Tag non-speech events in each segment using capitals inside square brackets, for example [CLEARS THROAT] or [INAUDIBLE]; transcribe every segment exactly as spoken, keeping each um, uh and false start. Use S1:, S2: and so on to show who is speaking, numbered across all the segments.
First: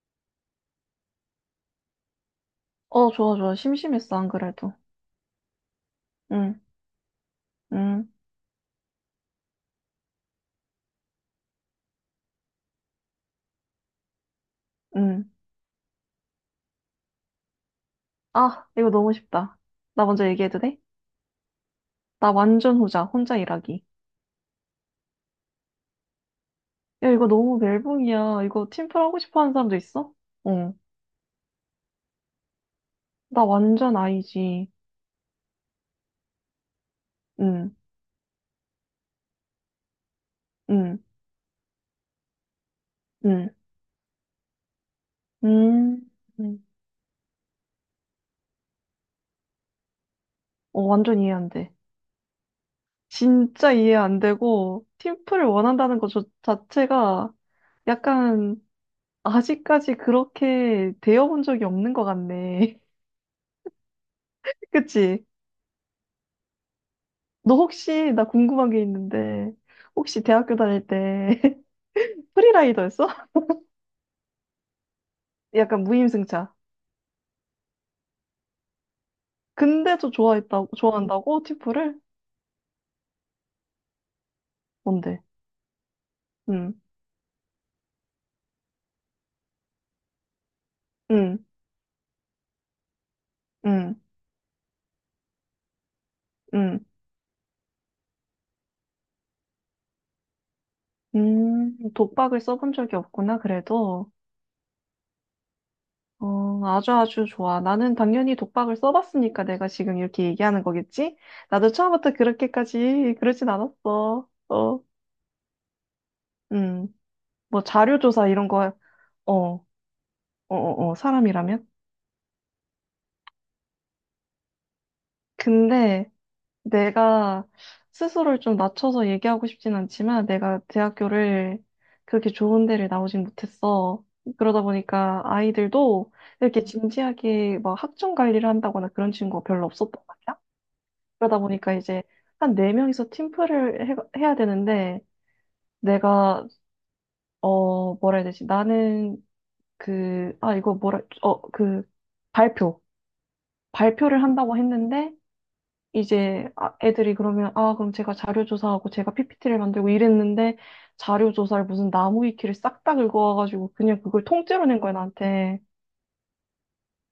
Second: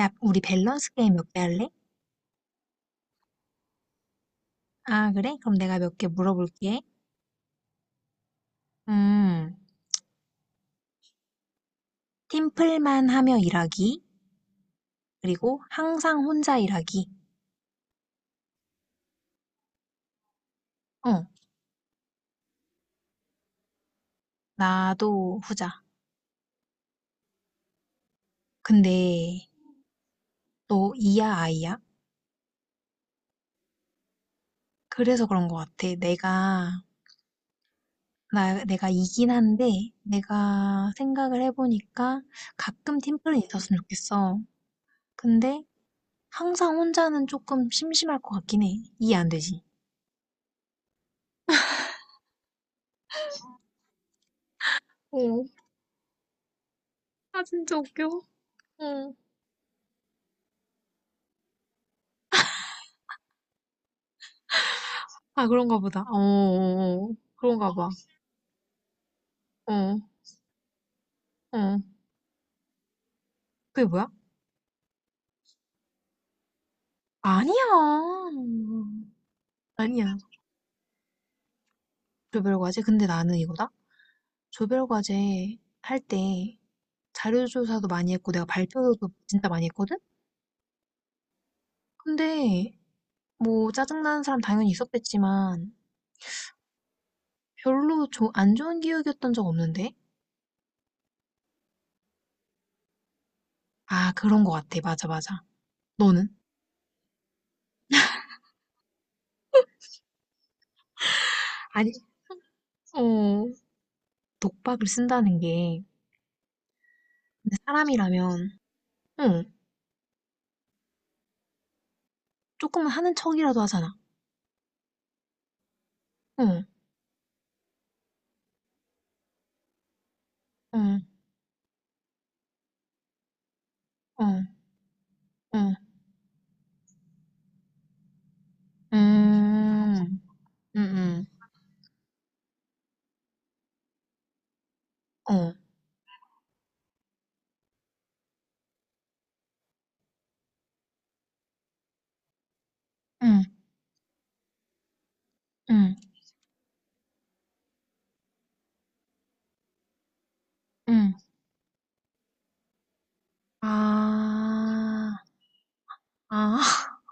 S1: 야, 우리 밸런스 게임 몇 개 할래?
S2: 어, 좋아, 좋아. 심심했어, 안 그래도.
S1: 아, 그래? 그럼 내가 몇 개
S2: 응,
S1: 물어볼게.
S2: 응,
S1: 음, 팀플만 하며 일하기,
S2: 응.
S1: 그리고 항상 혼자 일하기.
S2: 아, 이거 너무 쉽다. 나 먼저 얘기해도 돼?
S1: 어,
S2: 나 완전 후자, 혼자 일하기.
S1: 나도 후자.
S2: 야, 이거 너무 멜붕이야. 이거 팀플 하고
S1: 근데
S2: 싶어 하는 사람도 있어? 응.
S1: 너 이야, 아이야?
S2: 나 완전 아이지.
S1: 그래서 그런 것 같아. 내가,
S2: 응,
S1: 나, 내가 이긴 한데, 내가
S2: 응,
S1: 생각을 해보니까 가끔 팀플은
S2: 응,
S1: 있었으면 좋겠어. 근데
S2: 응. 응.
S1: 항상 혼자는 조금 심심할 것 같긴 해. 이해 안 되지?
S2: 어, 완전 이해 안 돼. 진짜 이해 안 되고,
S1: 어,
S2: 팀플을 원한다는 것 저- 자체가
S1: 아, 진짜 웃겨.
S2: 약간
S1: 어.
S2: 아직까지 그렇게 되어본 적이 없는 것 같네. [LAUGHS] 그치?
S1: 아, 그런가 보다. 어, 어, 어.
S2: 너
S1: 그런가 봐.
S2: 혹시 나 궁금한 게 있는데
S1: 어,
S2: 혹시 대학교 다닐 때 [LAUGHS]
S1: 어.
S2: 프리라이더였어? [LAUGHS]
S1: 그게 뭐야?
S2: 약간 무임승차.
S1: 아니야.
S2: 근데 또
S1: 아니야.
S2: 좋아했다고 좋아한다고 티프를?
S1: 조별과제? 근데 나는 이거다.
S2: 뭔데?
S1: 조별과제 할 때
S2: 응,
S1: 자료조사도 많이 했고 내가 발표도 진짜 많이 했거든?
S2: 응,
S1: 근데 뭐
S2: 응,
S1: 짜증나는 사람 당연히 있었겠지만
S2: 응.
S1: 별로 조, 안 좋은 기억이었던 적 없는데?
S2: 음, 독박을 써본 적이 없구나, 그래도.
S1: 아, 그런 거 같아. 맞아, 맞아. 너는?
S2: 어, 아주 아주 좋아. 나는 당연히 독박을 써봤으니까 내가 지금 이렇게 얘기하는 거겠지? 나도
S1: 아니,
S2: 처음부터 그렇게까지
S1: 어,
S2: 그러진 않았어. 어,
S1: 독박을 쓴다는 게,
S2: 음,
S1: 근데
S2: 뭐 자료조사 이런
S1: 사람이라면,
S2: 거, 어,
S1: 응,
S2: 어, 어, 어, 사람이라면?
S1: 조금은 하는 척이라도 하잖아.
S2: 근데
S1: 응,
S2: 내가 스스로를 좀 낮춰서 얘기하고 싶진 않지만 내가
S1: 응,
S2: 대학교를 그렇게 좋은 데를 나오진 못했어.
S1: 응,
S2: 그러다 보니까
S1: 응,
S2: 아이들도 이렇게 진지하게 막 학점 관리를 한다거나 그런 친구가 별로 없었단
S1: 음,
S2: 말이야.
S1: 음, 음,
S2: 그러다 보니까 이제 한 네명이서 팀플을 해, 해야 되는데
S1: 어,
S2: 내가 어 뭐라 해야 되지? 나는 그 아 이거 뭐라 어 그 발표
S1: 응,
S2: 발표를 한다고 했는데
S1: 응,
S2: 이제 아- 애들이 그러면 아 그럼 제가 자료 조사하고 제가 피피티를 만들고 이랬는데,
S1: 응,
S2: 자료 조사를 무슨 나무 위키를 싹 다 긁어와가지고 그냥 그걸 통째로 낸 거야
S1: 아,
S2: 나한테.
S1: 아,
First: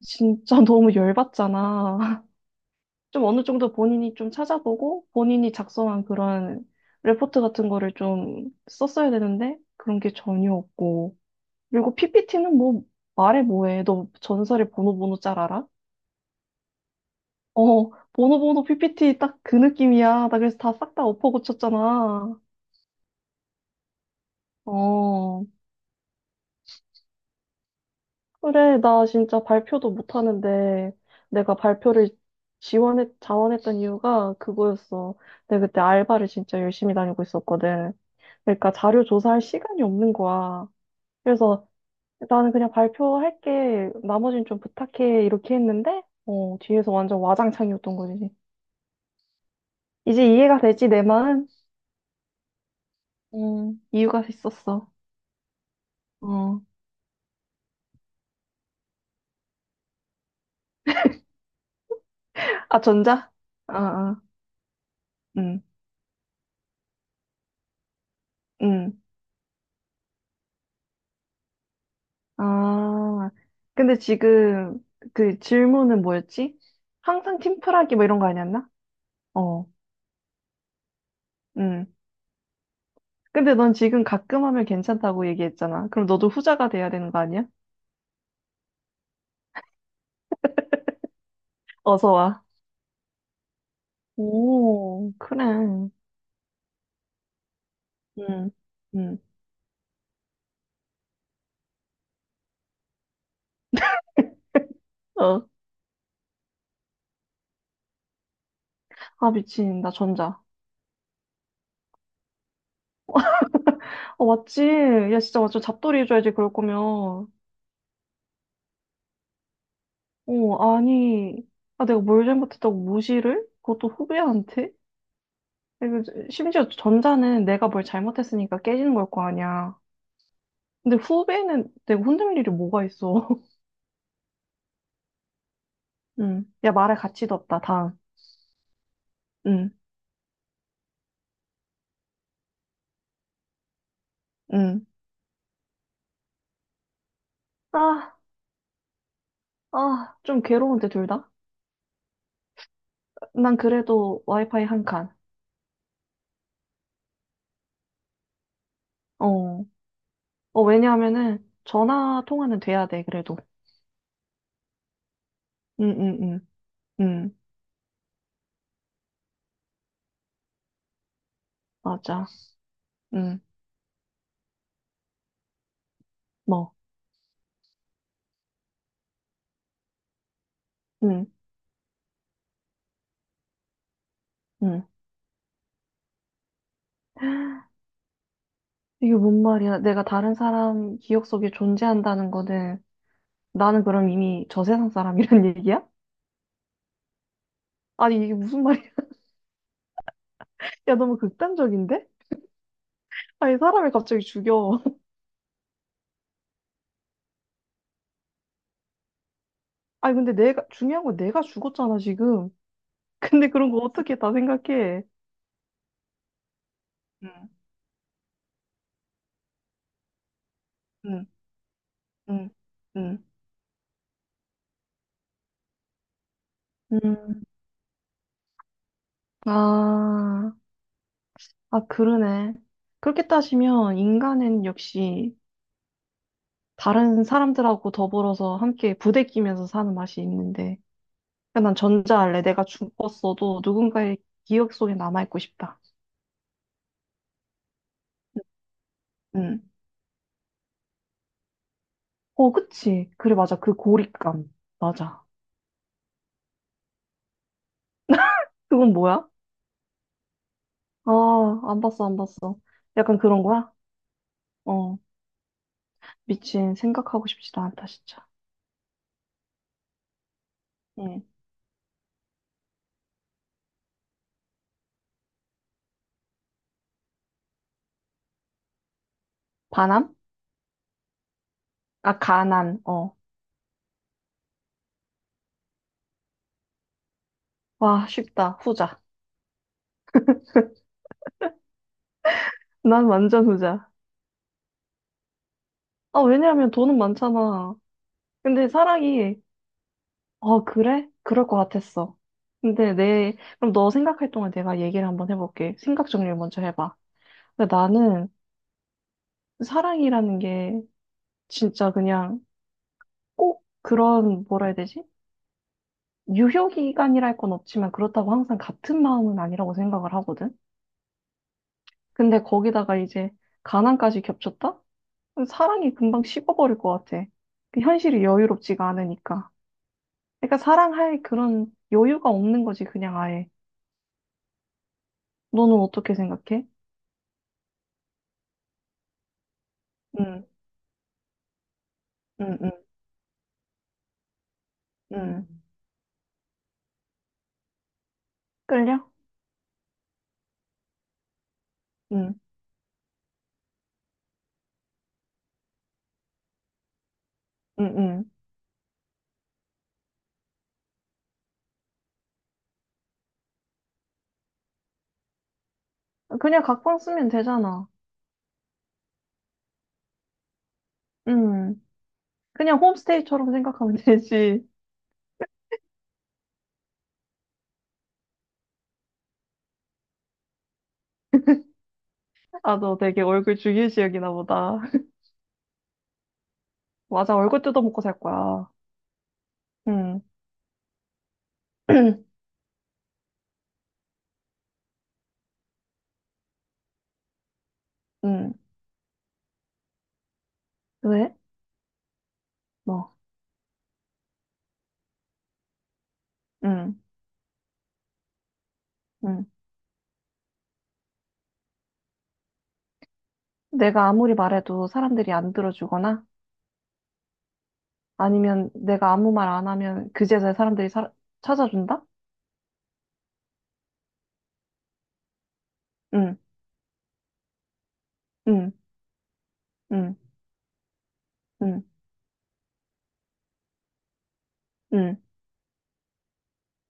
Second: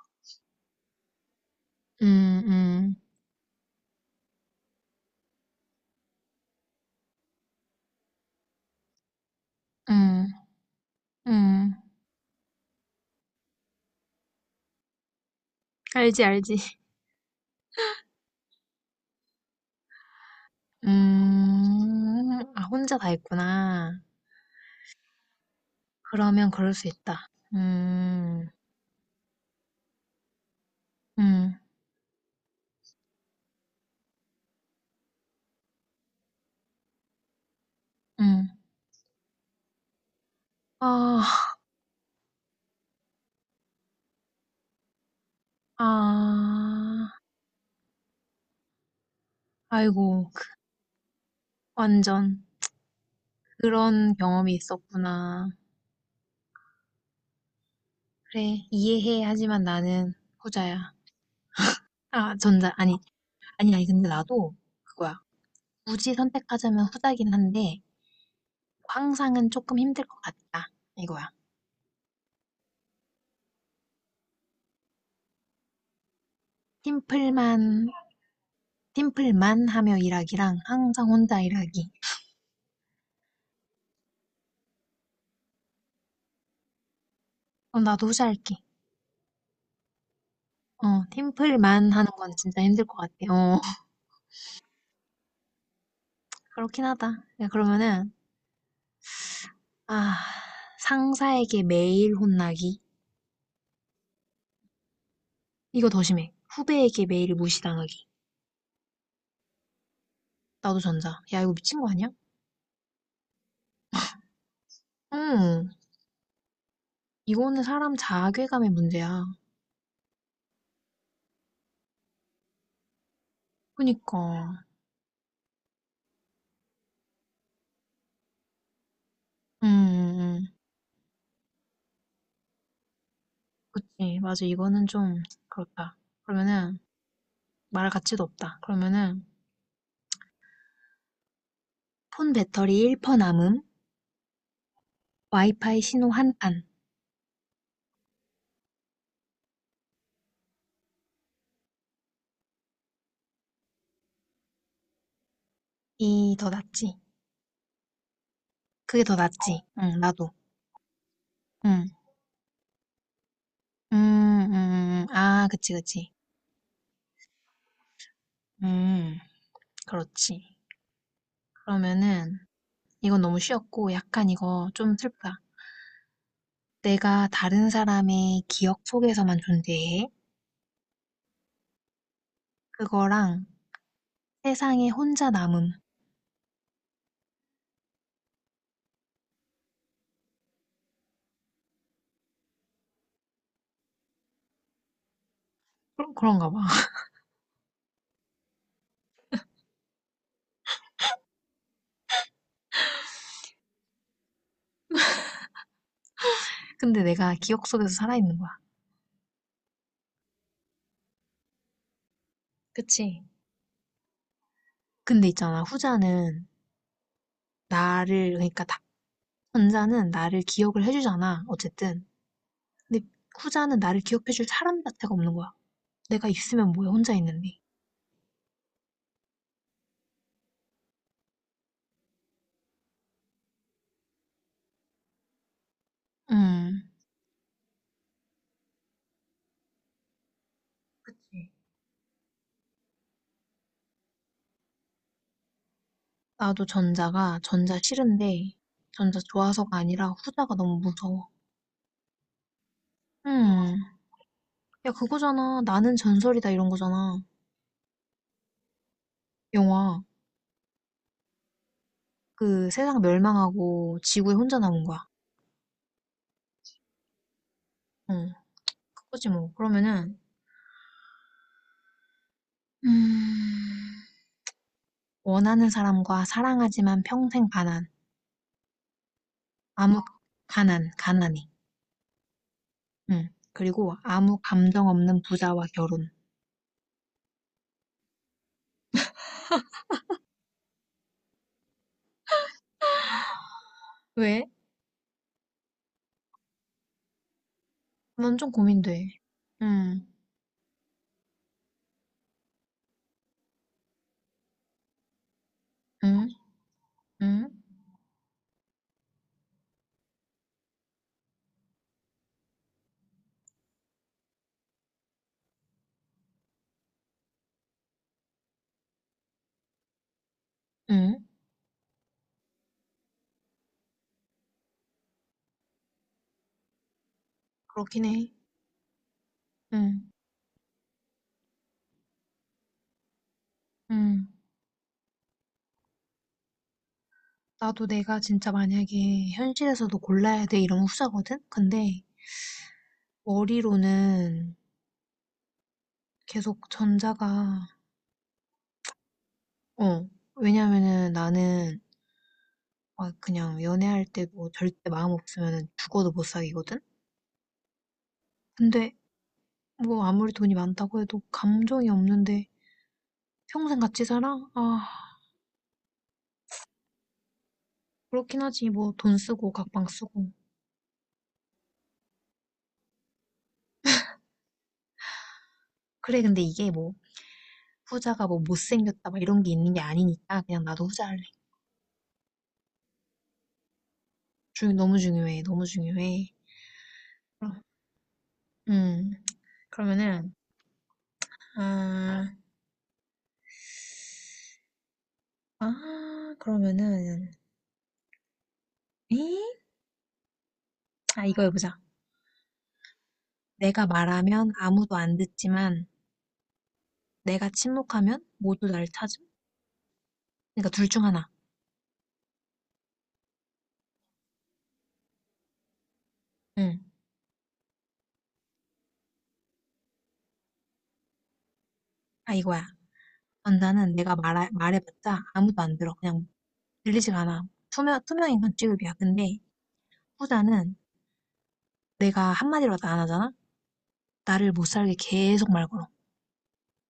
S2: 진짜 [LAUGHS] 너무 열받잖아.
S1: 음, 음,
S2: [LAUGHS] 좀 어느 정도 본인이 좀 찾아보고 본인이 작성한 그런 레포트 같은 거를 좀 썼어야 되는데 그런 게
S1: 음,
S2: 전혀 없고,
S1: 음,
S2: 그리고 피피티는 뭐 말해 뭐해. 너 전설의 보노보노 잘 알아?
S1: 알지, 알지.
S2: 어 보노보노 피피티 딱 그 느낌이야 나. 그래서 다 싹 다
S1: 음,
S2: 엎어고쳤잖아.
S1: 아, 혼자 다 했구나.
S2: 어,
S1: 그러면 그럴 수 있다. 음,
S2: 그래, 나 진짜 발표도 못하는데, 내가
S1: 음,
S2: 발표를 지원했, 자원했던 이유가 그거였어. 내가 그때 알바를 진짜 열심히 다니고 있었거든.
S1: 음,
S2: 그러니까 자료 조사할 시간이 없는 거야.
S1: 아,
S2: 그래서 나는 그냥 발표할게, 나머지는 좀 부탁해, 이렇게 했는데, 어, 뒤에서
S1: 아,
S2: 완전 와장창이었던 거지. 이제
S1: 아이고, 그-
S2: 이해가 되지, 내 마음?
S1: 완전
S2: 음,
S1: 그런
S2: 이유가
S1: 경험이
S2: 있었어.
S1: 있었구나.
S2: 어.
S1: 그래, 이해해. 하지만 나는 후자야. 아, 전자,
S2: 아,
S1: 아니,
S2: 전자?
S1: 아니,
S2: 아,
S1: 아니, 근데
S2: 아,
S1: 나도 그거야.
S2: 응,
S1: 굳이 선택하자면 후자긴 한데,
S2: 응.
S1: 항상은 조금 힘들 것 같다. 이거야.
S2: 아, 근데 지금 그 질문은 뭐였지? 항상
S1: 팀플만,
S2: 팀플하기 뭐 이런 거 아니었나?
S1: 팀플만
S2: 어,
S1: 하며 일하기랑 항상 혼자
S2: 음.
S1: 일하기.
S2: 근데 넌 지금 가끔 하면 괜찮다고 얘기했잖아. 그럼 너도 후자가 돼야 되는 거 아니야?
S1: 어, 나도 후자할게. 어, 팀플만 하는
S2: 어서
S1: 건
S2: 와.
S1: 진짜 힘들 것 같아. 어, [LAUGHS]
S2: 오, 그래. 음,
S1: 그렇긴 하다. 야, 그러면은,
S2: 음.
S1: 아, 상사에게 매일 혼나기.
S2: 어,
S1: 이거 더 심해. 후배에게 매일 무시당하기.
S2: 아, 미친. 나 전자.
S1: 나도 전자. 야, 이거 미친 거 아니야?
S2: 어, 맞지? 야, 진짜 맞죠?
S1: 응.
S2: 잡돌이 해줘야지, 그럴 거면.
S1: 이거는 사람 자괴감의 문제야.
S2: 어, 아니. 아, 내가 뭘 잘못했다고 무시를? 그것도
S1: 그니까.
S2: 후배한테? 그리고 심지어 전자는 내가 뭘 잘못했으니까 깨지는 걸 거
S1: 음,
S2: 아니야.
S1: 음, 음.
S2: 근데 후배는 내가 혼낼 일이 뭐가 있어. [LAUGHS]
S1: 그치. 맞아. 이거는 좀 그렇다.
S2: 응. 야,
S1: 그러면은
S2: 말할 가치도 없다,
S1: 말할
S2: 다음.
S1: 가치도 없다. 그러면은
S2: 응,
S1: 폰 배터리 일 퍼센트 남음,
S2: 응.
S1: 와이파이 신호 한 판.
S2: 아, 아, 좀 괴로운데, 둘 다? 난 그래도 와이파이 한 칸.
S1: 이 더 낫지. 그게 더 낫지.
S2: 어.
S1: 응, 나도.
S2: 어, 왜냐하면은
S1: 응.
S2: 전화 통화는 돼야 돼, 그래도.
S1: 음, 음, 음. 음, 음. 아, 그치,
S2: 응,
S1: 그치.
S2: 응, 응, 응.
S1: 음, 그렇지.
S2: 맞아.
S1: 그러면은 이건 너무
S2: 응,
S1: 쉬웠고 약간 이거 좀 슬프다.
S2: 뭐,
S1: 내가 다른 사람의 기억 속에서만 존재해.
S2: 응,
S1: 그거랑
S2: 응.
S1: 세상에 혼자 남음.
S2: 이게 뭔 말이야. 내가 다른 사람 기억 속에 존재한다는 거는 나는 그럼 이미 저 세상 사람이란 [LAUGHS] 얘기야?
S1: 그런, 그런가 봐.
S2: 아니, 이게 무슨 말이야? [LAUGHS] 야, 너무 극단적인데? 아니, 사람을 갑자기 죽여. [LAUGHS]
S1: 근데 내가 기억 속에서 살아있는 거야.
S2: 아니, 근데 내가, 중요한 건 내가 죽었잖아, 지금.
S1: 그치?
S2: [LAUGHS] 근데 그런 거 어떻게 다 생각해?
S1: 근데 있잖아, 후자는
S2: 응,
S1: 나를, 그러니까 다, 전자는 나를 기억을
S2: 응,
S1: 해주잖아, 어쨌든.
S2: 응,
S1: 근데
S2: 응.
S1: 후자는 나를 기억해줄 사람 자체가 없는 거야. 내가 있으면 뭐해, 혼자
S2: 음,
S1: 있는데.
S2: 아, 아, 그러네. 그렇게 따지면 인간은 역시
S1: 음,
S2: 다른 사람들하고 더불어서 함께 부대끼면서 사는 맛이 있는데.
S1: 그치.
S2: 그난 전자할래. 내가 죽었어도 누군가의 기억 속에 남아있고 싶다.
S1: 나도 전자가, 전자 싫은데, 전자
S2: 응.
S1: 좋아서가 아니라 후자가 너무 무서워.
S2: 어, 그치. 그래, 맞아. 그
S1: 음,
S2: 고립감.
S1: 야,
S2: 맞아.
S1: 그거잖아. 나는 전설이다, 이런 거잖아.
S2: 그건 뭐야?
S1: 영화.
S2: 아, 안 봤어, 안 봤어.
S1: 그 세상
S2: 약간 그런 거야?
S1: 멸망하고 지구에 혼자 남은
S2: 어,
S1: 거야.
S2: 미친, 생각하고 싶지도 않다, 진짜.
S1: 응, 그거지 뭐. 그러면은,
S2: 응.
S1: 음, 원하는 사람과 사랑하지만 평생 가난. 아무,
S2: 반함?
S1: 가난, 가난이.
S2: 아, 가난, 어.
S1: 응. 그리고 아무 감정 없는 부자와 결혼.
S2: 와, 쉽다. 후자. 난 완전 후자.
S1: 왜?
S2: 아, 왜냐하면 돈은 많잖아.
S1: 난 좀
S2: 근데
S1: 고민돼.
S2: 사랑이,
S1: 응,
S2: 어, 그래? 그럴 것 같았어. 근데 내, 그럼 너 생각할 동안 내가 얘기를 한번 해볼게. 생각
S1: 응,
S2: 정리를 먼저 해봐.
S1: 응,
S2: 근데 나는 사랑이라는 게 진짜 그냥 꼭 그런, 뭐라 해야 되지? 유효 기간이랄 건 없지만 그렇다고 항상 같은 마음은 아니라고 생각을 하거든.
S1: 응.
S2: 근데 거기다가 이제 가난까지 겹쳤다? 사랑이 금방 식어버릴 것 같아. 그
S1: 그렇긴
S2: 현실이
S1: 해.
S2: 여유롭지가 않으니까.
S1: 응,
S2: 그러니까 사랑할 그런 여유가 없는 거지, 그냥 아예.
S1: 응.
S2: 너는 어떻게 생각해?
S1: 나도 내가 진짜 만약에 현실에서도
S2: 응,
S1: 골라야 돼 이런 후자거든? 근데
S2: 응, 응,
S1: 머리로는
S2: 응.
S1: 계속 전자가,
S2: 끌려?
S1: 어. 왜냐면은 나는
S2: 응,
S1: 아 그냥 연애할 때 뭐 절대 마음 없으면은 죽어도 못 사귀거든?
S2: 응,
S1: 근데 뭐 아무리 돈이 많다고 해도 감정이 없는데 평생 같이 살아? 아,
S2: 응. 그냥 각방 쓰면 되잖아.
S1: 그렇긴 하지. 뭐 돈 쓰고 각방 쓰고.
S2: 응. 그냥 홈스테이처럼 생각하면 되지.
S1: 그래, 근데 이게 뭐 후자가 뭐 못생겼다 막 이런 게 있는 게 아니니까 그냥 나도 후자 할래.
S2: 아, 너 되게 얼굴 주위 지역이나
S1: 중,
S2: 보다.
S1: 너무
S2: [LAUGHS]
S1: 중요해. 너무 중요해.
S2: 맞아,
S1: 그럼,
S2: 얼굴 뜯어먹고 살 거야.
S1: 음,
S2: 응.
S1: 그러면은, 아,
S2: [CLEARS THROAT]
S1: 아, 그러면은,
S2: 응.
S1: 에이? 아,
S2: 왜?
S1: 이거 해보자.
S2: 뭐.
S1: 내가 말하면 아무도 안 듣지만
S2: 응.
S1: 내가 침묵하면 모두 날 찾음?
S2: 응.
S1: 그러니까 둘 중 하나.
S2: 내가 아무리 말해도 사람들이 안 들어주거나
S1: 응.
S2: 아니면 내가 아무 말 안 하면 그제서야 사람들이 사- 찾아준다?
S1: 아 이거야. 전자는 내가 말해, 말해봤자 아무도 안 들어. 그냥
S2: 응.
S1: 들리지가 않아. 투명, 투명인간
S2: 응.
S1: 취급이야. 근데
S2: 응.
S1: 후자는
S2: 응.
S1: 내가 한마디로도 안 하잖아? 나를 못 살게
S2: 응.
S1: 계속 말 걸어.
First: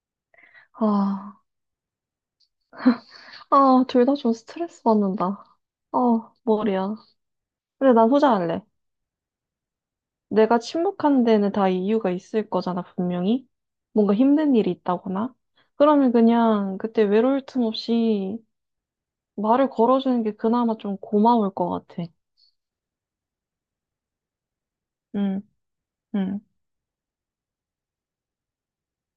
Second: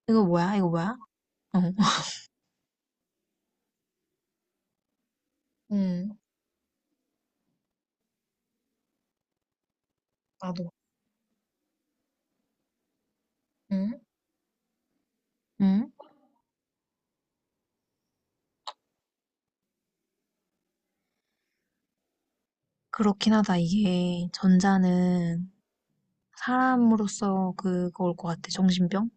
S1: 이거 뭐야? 이거 뭐야?
S2: 아.
S1: 어. [LAUGHS]
S2: 아, 둘 다 좀 스트레스 받는다.
S1: 응.
S2: 아, 머리야. 근데 난 후자할래. 내가
S1: 나도.
S2: 침묵하는 데는 다 이유가 있을 거잖아, 분명히.
S1: 응.
S2: 뭔가 힘든 일이 있다거나.
S1: 응?
S2: 그러면 그냥 그때 외로울 틈 없이 말을 걸어주는 게 그나마 좀 고마울 것 같아.
S1: 그렇긴 하다. 이게
S2: 응,
S1: 전자는
S2: 응.
S1: 사람으로서 그거올 것 같아. 정신병?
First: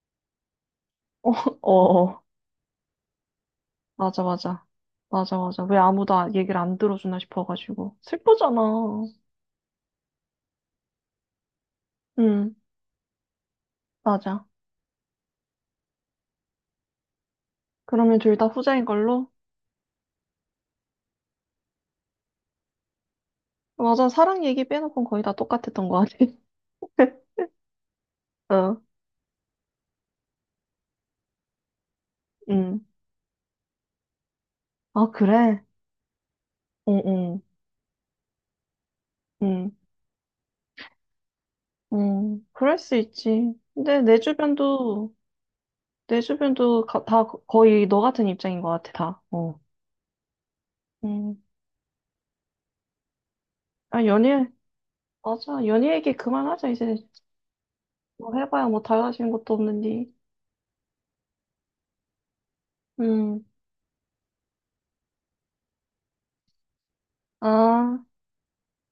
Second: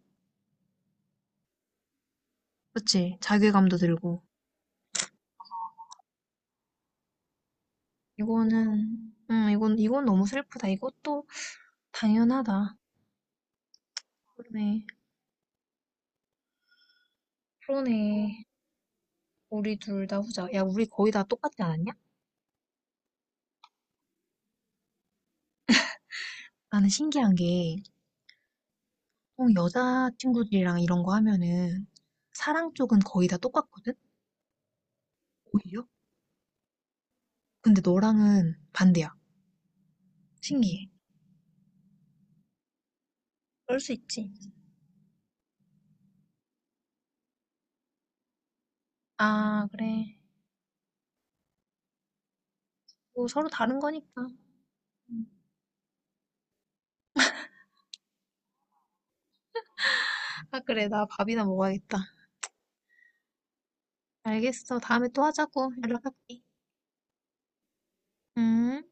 S2: 어, 어.
S1: 그치? 자괴감도 들고.
S2: 맞아, 맞아. 맞아, 맞아. 왜 아무도 아- 얘기를 안 들어주나 싶어가지고. 슬프잖아.
S1: 이거는, 응 이건, 이건 너무 슬프다. 이것도
S2: 응,
S1: 당연하다.
S2: 맞아.
S1: 그러네.
S2: 그러면 둘
S1: 그러네.
S2: 다 후자인 걸로?
S1: 우리 둘 다 후자. 야, 우리 거의 다 똑같지 않았냐?
S2: 맞아, 사랑 얘기 빼놓고는 거의 다 똑같았던 것 같아.
S1: 나는 신기한
S2: [LAUGHS]
S1: 게,
S2: 어,
S1: 보통 여자 친구들이랑 이런 거 하면은, 사랑
S2: 응.
S1: 쪽은 거의 다 똑같거든?
S2: 아, 그래?
S1: 오히려?
S2: 응, 응,
S1: 근데 너랑은 반대야.
S2: 응,
S1: 신기해.
S2: 응. 그럴 수 있지.
S1: 그럴 수
S2: 근데 내
S1: 있지.
S2: 주변도, 내 주변도 가- 다 거- 거의 너 같은 입장인 것 같아, 다. 어.
S1: 아, 그래.
S2: 응.
S1: 뭐 서로 다른
S2: 아,
S1: 거니까.
S2: 연애,
S1: 음.
S2: 맞아. 연애 얘기 그만하자, 이제. 뭐 해봐야 뭐 달라지는 것도 없는데.
S1: 아, 그래. 나 밥이나 먹어야겠다.
S2: 음.
S1: 알겠어. 다음에 또 하자고. 연락할게.
S2: 아,
S1: 음.